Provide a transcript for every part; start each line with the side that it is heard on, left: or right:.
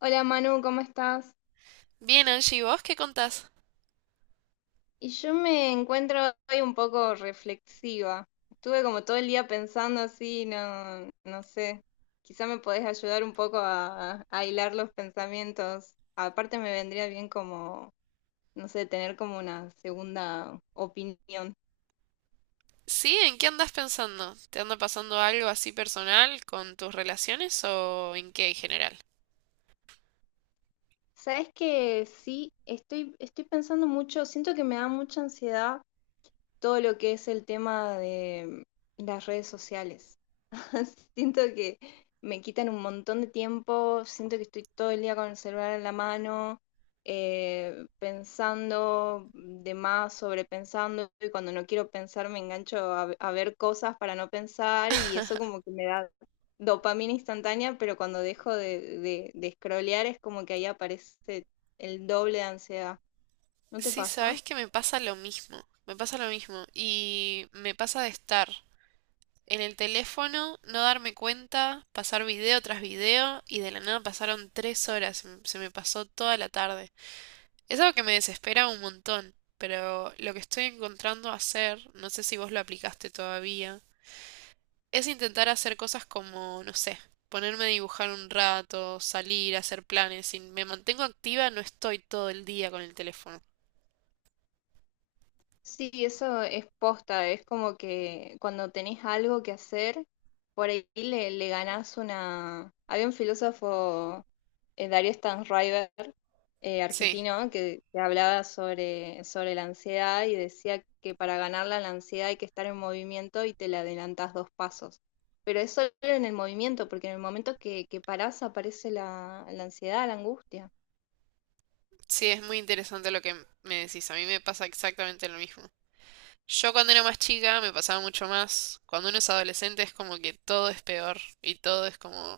left: Hola Manu, ¿cómo estás?
right: Bien, Angie, ¿y vos qué contás?
left: Y yo me encuentro hoy un poco reflexiva. Estuve como todo el día pensando así, no, no sé. Quizá me podés ayudar un poco a hilar los pensamientos. Aparte me vendría bien como, no sé, tener como una segunda opinión.
right: Sí, ¿en qué andás pensando? ¿Te anda pasando algo así personal con tus relaciones o en qué en general?
left: Sabes que sí, estoy pensando mucho, siento que me da mucha ansiedad todo lo que es el tema de las redes sociales. Siento que me quitan un montón de tiempo, siento que estoy todo el día con el celular en la mano, pensando de más, sobrepensando, y cuando no quiero pensar me engancho a ver cosas para no pensar y eso como que me da dopamina instantánea, pero cuando dejo de scrollear es como que ahí aparece el doble de ansiedad. ¿No te
right: Sí,
left: pasa?
right: sabes que me pasa lo mismo, me pasa lo mismo y me pasa de estar en el teléfono, no darme cuenta, pasar video tras video y de la nada pasaron tres horas, se me pasó toda la tarde. Es algo que me desespera un montón, pero lo que estoy encontrando hacer, no sé si vos lo aplicaste todavía es intentar hacer cosas como, no sé, ponerme a dibujar un rato, salir, hacer planes. Si me mantengo activa, no estoy todo el día con el teléfono.
left: Sí, eso es posta, es como que cuando tenés algo que hacer, por ahí le ganás una. Había un filósofo, Darío Stanriver,
right: Sí,
left: argentino, que hablaba sobre la ansiedad y decía que para ganarla la ansiedad hay que estar en movimiento y te la adelantás dos pasos. Pero es solo en el movimiento, porque en el momento que parás aparece la ansiedad, la angustia.
right: sí, es muy interesante lo que me decís. A mí me pasa exactamente lo mismo. Yo cuando era más chica me pasaba mucho más. Cuando uno es adolescente es como que todo es peor y todo es como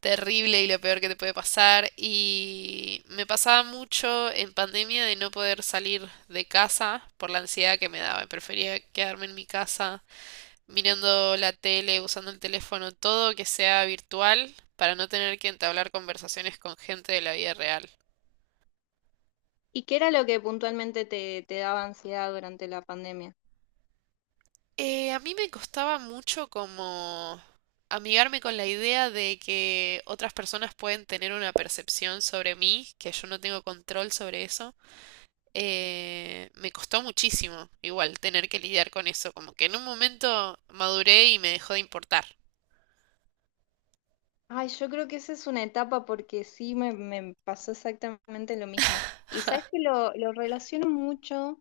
right: terrible y lo peor que te puede pasar. Y me pasaba mucho en pandemia de no poder salir de casa por la ansiedad que me daba. Prefería quedarme en mi casa mirando la tele, usando el teléfono, todo que sea virtual para no tener que entablar conversaciones con gente de la vida real.
left: ¿Y qué era lo que puntualmente te daba ansiedad durante la pandemia?
right: A mí me costaba mucho como amigarme con la idea de que otras personas pueden tener una percepción sobre mí, que yo no tengo control sobre eso. Me costó muchísimo igual tener que lidiar con eso, como que en un momento maduré y me dejó de importar.
left: Ay, yo creo que esa es una etapa porque sí me pasó exactamente lo mismo. Y sabes que lo relaciono mucho,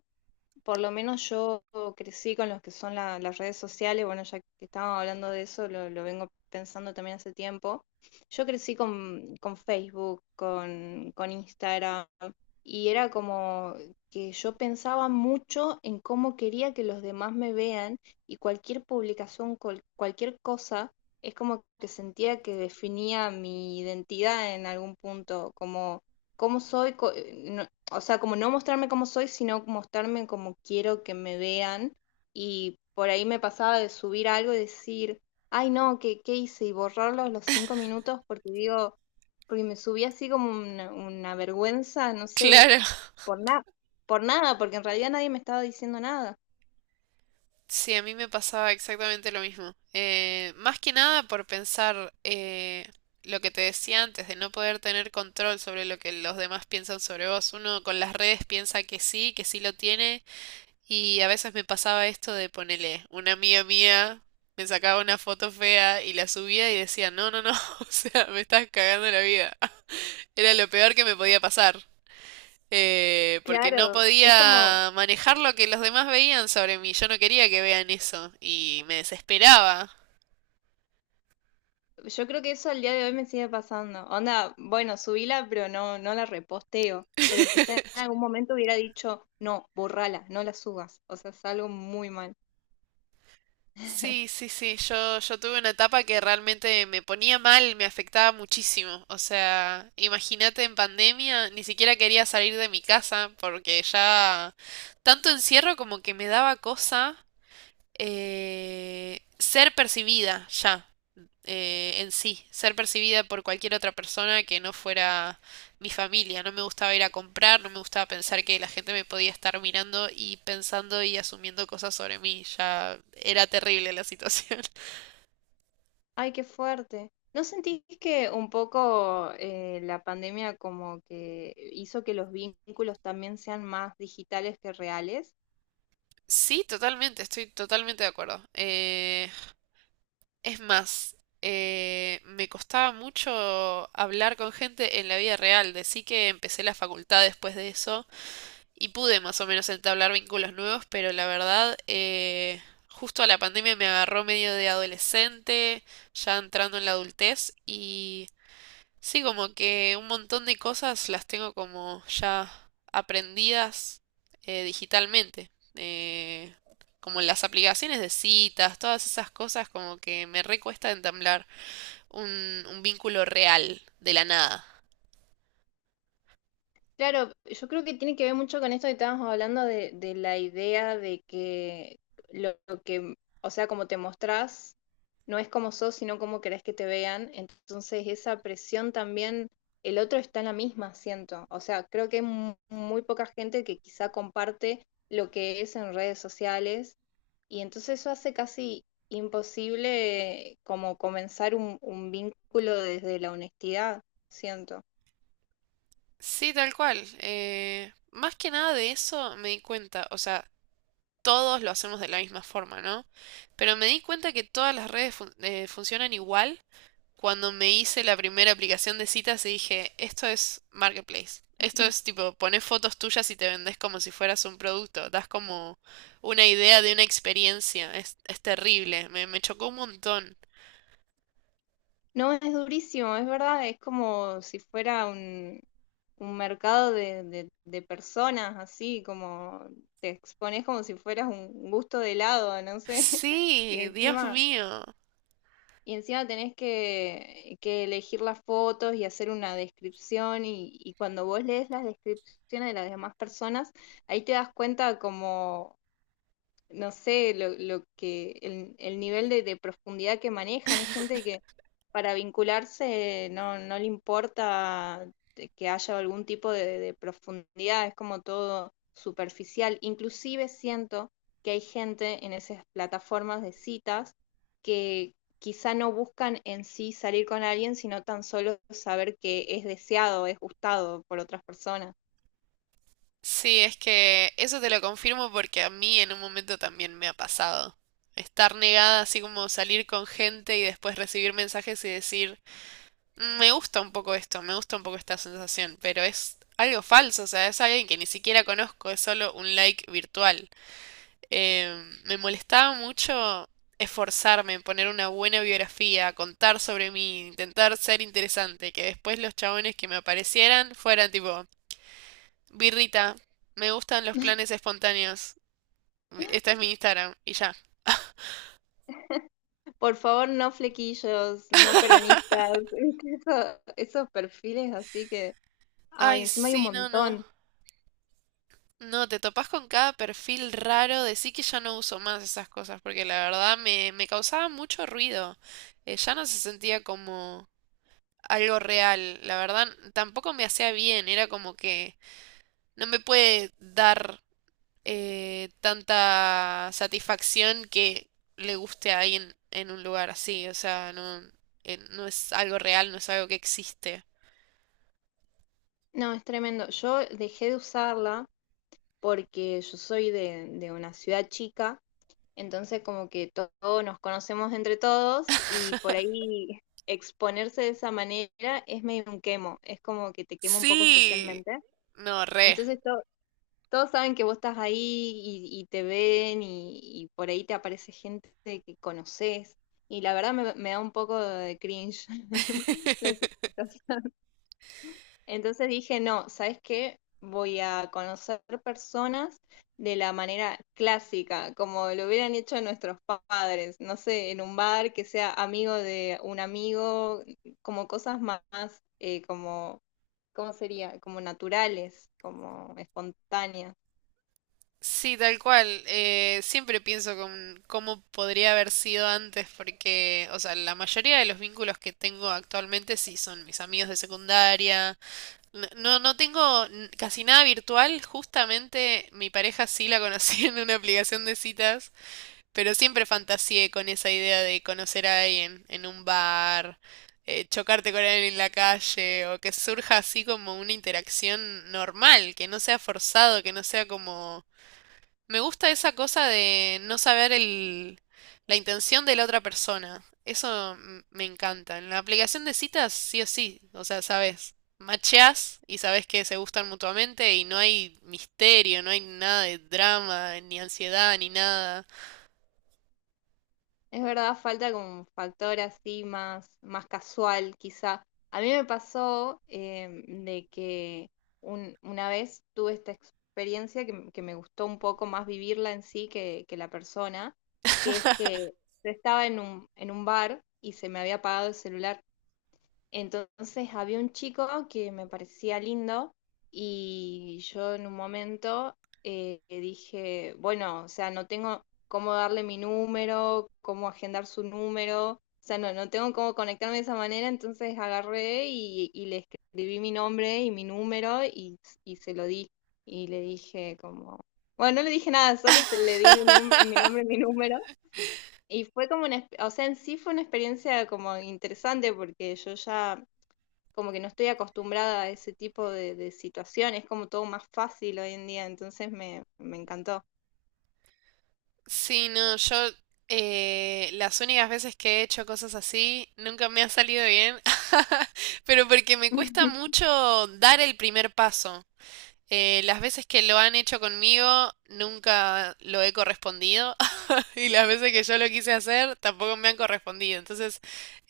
left: por lo menos yo crecí con los que son las redes sociales. Bueno, ya que estábamos hablando de eso, lo vengo pensando también hace tiempo. Yo crecí con Facebook, con Instagram, y era como que yo pensaba mucho en cómo quería que los demás me vean, y cualquier publicación, cualquier cosa, es como que sentía que definía mi identidad en algún punto, como cómo soy. O sea, como no mostrarme como soy, sino mostrarme como quiero que me vean. Y por ahí me pasaba de subir algo y decir, ay no, ¿qué hice? Y borrarlo a los 5 minutos porque digo, porque me subí así como una vergüenza, no sé,
right: Claro.
left: por nada, por nada, porque en realidad nadie me estaba diciendo nada.
right: Sí, a mí me pasaba exactamente lo mismo. Más que nada por pensar lo que te decía antes, de no poder tener control sobre lo que los demás piensan sobre vos. Uno con las redes piensa que sí lo tiene, y a veces me pasaba esto de ponerle una amiga mía me sacaba una foto fea y la subía y decía, no, no, no, o sea, me estás cagando la vida. Era lo peor que me podía pasar porque no
left: Claro, es como,
right: podía manejar lo que los demás veían sobre mí. Yo no quería que vean eso y me desesperaba.
left: yo creo que eso al día de hoy me sigue pasando. Onda, bueno, subíla, pero no, no la reposteo. Pero quizá en algún momento hubiera dicho, no, borrala, no la subas. O sea, es algo muy mal.
right: Sí, sí, sí, yo tuve una etapa que realmente me ponía mal, me afectaba muchísimo. O sea, imagínate en pandemia, ni siquiera quería salir de mi casa porque ya tanto encierro como que me daba cosa ser percibida ya. En sí, ser percibida por cualquier otra persona que no fuera mi familia. No me gustaba ir a comprar, no me gustaba pensar que la gente me podía estar mirando y pensando y asumiendo cosas sobre mí. Ya era terrible la situación.
left: Ay, qué fuerte. ¿No sentís que un poco la pandemia como que hizo que los vínculos también sean más digitales que reales?
right: Sí, totalmente, estoy totalmente de acuerdo. Es más, me costaba mucho hablar con gente en la vida real. Decí que empecé la facultad después de eso y pude más o menos entablar vínculos nuevos, pero la verdad, justo a la pandemia me agarró medio de adolescente, ya entrando en la adultez, y sí, como que un montón de cosas las tengo como ya aprendidas digitalmente. Como las aplicaciones de citas, todas esas cosas, como que me recuesta entablar un vínculo real de la nada.
left: Claro, yo creo que tiene que ver mucho con esto que estábamos hablando de la idea de que lo que, o sea, como te mostrás no es como sos, sino como querés que te vean. Entonces esa presión también, el otro está en la misma, siento. O sea, creo que hay muy poca gente que quizá comparte lo que es en redes sociales, y entonces eso hace casi imposible como comenzar un vínculo desde la honestidad, siento.
right: Sí, tal cual. Más que nada de eso me di cuenta, o sea, todos lo hacemos de la misma forma, ¿no? Pero me di cuenta que todas las redes funcionan igual cuando me hice la primera aplicación de citas y dije, esto es marketplace. Esto es tipo, pones fotos tuyas y te vendes como si fueras un producto. Das como una idea de una experiencia. Es terrible. Me chocó un montón.
left: No, es durísimo, es verdad, es como si fuera un mercado de personas, así como te expones como si fueras un gusto de helado, no sé, y
right: Sí, Dios
left: encima,
right: mío.
left: y encima tenés que elegir las fotos y hacer una descripción, y cuando vos lees las descripciones de las demás personas, ahí te das cuenta como, no sé, el nivel de profundidad que manejan. Hay gente que para vincularse no, no le importa de que haya algún tipo de profundidad, es como todo superficial. Inclusive siento que hay gente en esas plataformas de citas que quizá no buscan en sí salir con alguien, sino tan solo saber que es deseado, es gustado por otras personas.
right: Sí, es que eso te lo confirmo porque a mí en un momento también me ha pasado. Estar negada, así como salir con gente y después recibir mensajes y decir, "Mm, me gusta un poco esto, me gusta un poco esta sensación, pero es algo falso, o sea, es alguien que ni siquiera conozco, es solo un like virtual. Me molestaba mucho esforzarme en poner una buena biografía, contar sobre mí, intentar ser interesante, que después los chabones que me aparecieran fueran tipo, Birrita, me gustan los planes espontáneos. Esta es mi Instagram. Y ya.
left: Por favor, no flequillos, no peronistas, ¿viste? Esos perfiles así que, ay,
right: Ay,
left: encima hay un
right: sí, no, no.
left: montón.
right: No, te topás con cada perfil raro. Decí que ya no uso más esas cosas porque la verdad me causaba mucho ruido. Ya no se sentía como algo real. La verdad, tampoco me hacía bien. Era como que no me puede dar tanta satisfacción que le guste a alguien en un lugar así. O sea, no, no es algo real, no es algo que existe.
left: No, es tremendo. Yo dejé de usarla porque yo soy de una ciudad chica, entonces como que todos nos conocemos entre todos, y por ahí exponerse de esa manera es medio un quemo, es como que te quema un poco
right: Sí,
left: socialmente.
right: no, re.
left: Entonces to- Todos saben que vos estás ahí y te ven, y por ahí te aparece gente que conoces. Y la verdad me da un poco de cringe la situación. Entonces dije, no, ¿sabes qué? Voy a conocer personas de la manera clásica, como lo hubieran hecho nuestros padres, no sé, en un bar, que sea amigo de un amigo, como cosas más, como, ¿cómo sería? Como naturales, como espontáneas.
right: Sí, tal cual. Siempre pienso con cómo podría haber sido antes, porque, o sea, la mayoría de los vínculos que tengo actualmente sí son mis amigos de secundaria. No, no, casi nada virtual. Justamente mi pareja sí la conocí en una aplicación de citas. Pero siempre fantaseé con esa idea de conocer a alguien en un bar, chocarte con alguien en la calle, o que surja así como una interacción normal, que no sea forzado, que no sea como... Me gusta esa cosa de no saber la intención de la otra persona. Me encanta. En la aplicación de citas, sí o sí, o sea, sabes, macheás y sabes que se gustan mutuamente y no hay misterio, no hay nada de drama, ni ansiedad, ni nada.
left: Es verdad, falta como un factor así más, más casual, quizá. A mí me pasó, de que una vez tuve esta experiencia, que, que me gustó un poco más vivirla en sí que la persona, que es que yo estaba en un bar y se me había apagado el celular. Entonces había un chico que me parecía lindo, y yo en un momento dije, bueno, o sea, no tengo cómo darle mi número, cómo agendar su número, o sea, no, no tengo cómo conectarme de esa manera. Entonces agarré y le escribí mi nombre y mi número, y se lo di. Y le dije como, bueno, no le dije nada, solo se le di mi nombre y mi número. Y fue como o sea, en sí fue una experiencia como interesante, porque yo ya como que no estoy acostumbrada a ese tipo de situaciones, es como todo más fácil hoy en día, entonces me encantó.
right: Sí, no, yo, las únicas veces que he hecho cosas así nunca me ha salido bien, pero porque me cuesta mucho dar el primer paso. Las veces que lo han hecho conmigo nunca lo he correspondido, y las veces que yo lo quise hacer tampoco me han correspondido. Entonces,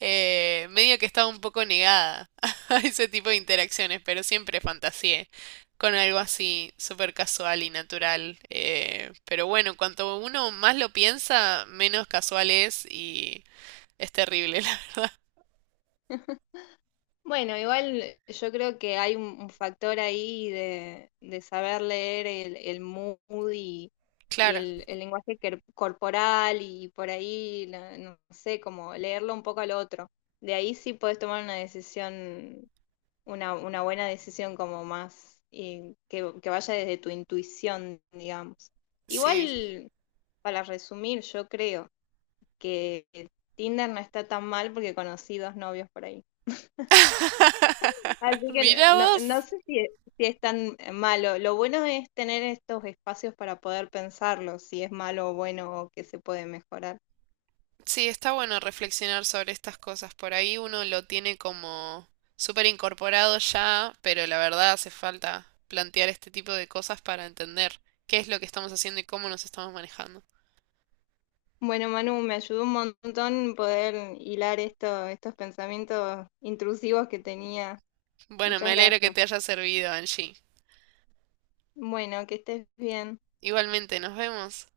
right: medio que estaba un poco negada a ese tipo de interacciones, pero siempre fantaseé con algo así súper casual y natural. Pero bueno, cuanto uno más lo piensa, menos casual es y es terrible.
left: Bueno, igual yo creo que hay un factor ahí de saber leer el mood y, y
right: Claro,
left: el, el lenguaje corporal, y por ahí, no sé, como leerlo un poco al otro. De ahí sí puedes tomar una decisión, una buena decisión, como más que vaya desde tu intuición, digamos.
right: sí.
left: Igual, para resumir, yo creo que Tinder no está tan mal porque conocí dos novios por ahí. Así que
right: Mira
left: no, no
right: vos.
left: sé si es tan malo. Lo bueno es tener estos espacios para poder pensarlo, si es malo o bueno o que se puede mejorar.
right: Sí, está bueno reflexionar sobre estas cosas. Por ahí uno lo tiene como súper incorporado ya, pero la verdad hace falta plantear este tipo de cosas para entender qué es lo que estamos haciendo y cómo nos estamos manejando.
left: Bueno, Manu, me ayudó un montón poder hilar estos pensamientos intrusivos que tenía.
right: Bueno, me
left: Muchas
right: alegro que
left: gracias.
right: te haya servido, Angie.
left: Bueno, que estés bien.
right: Igualmente, nos vemos.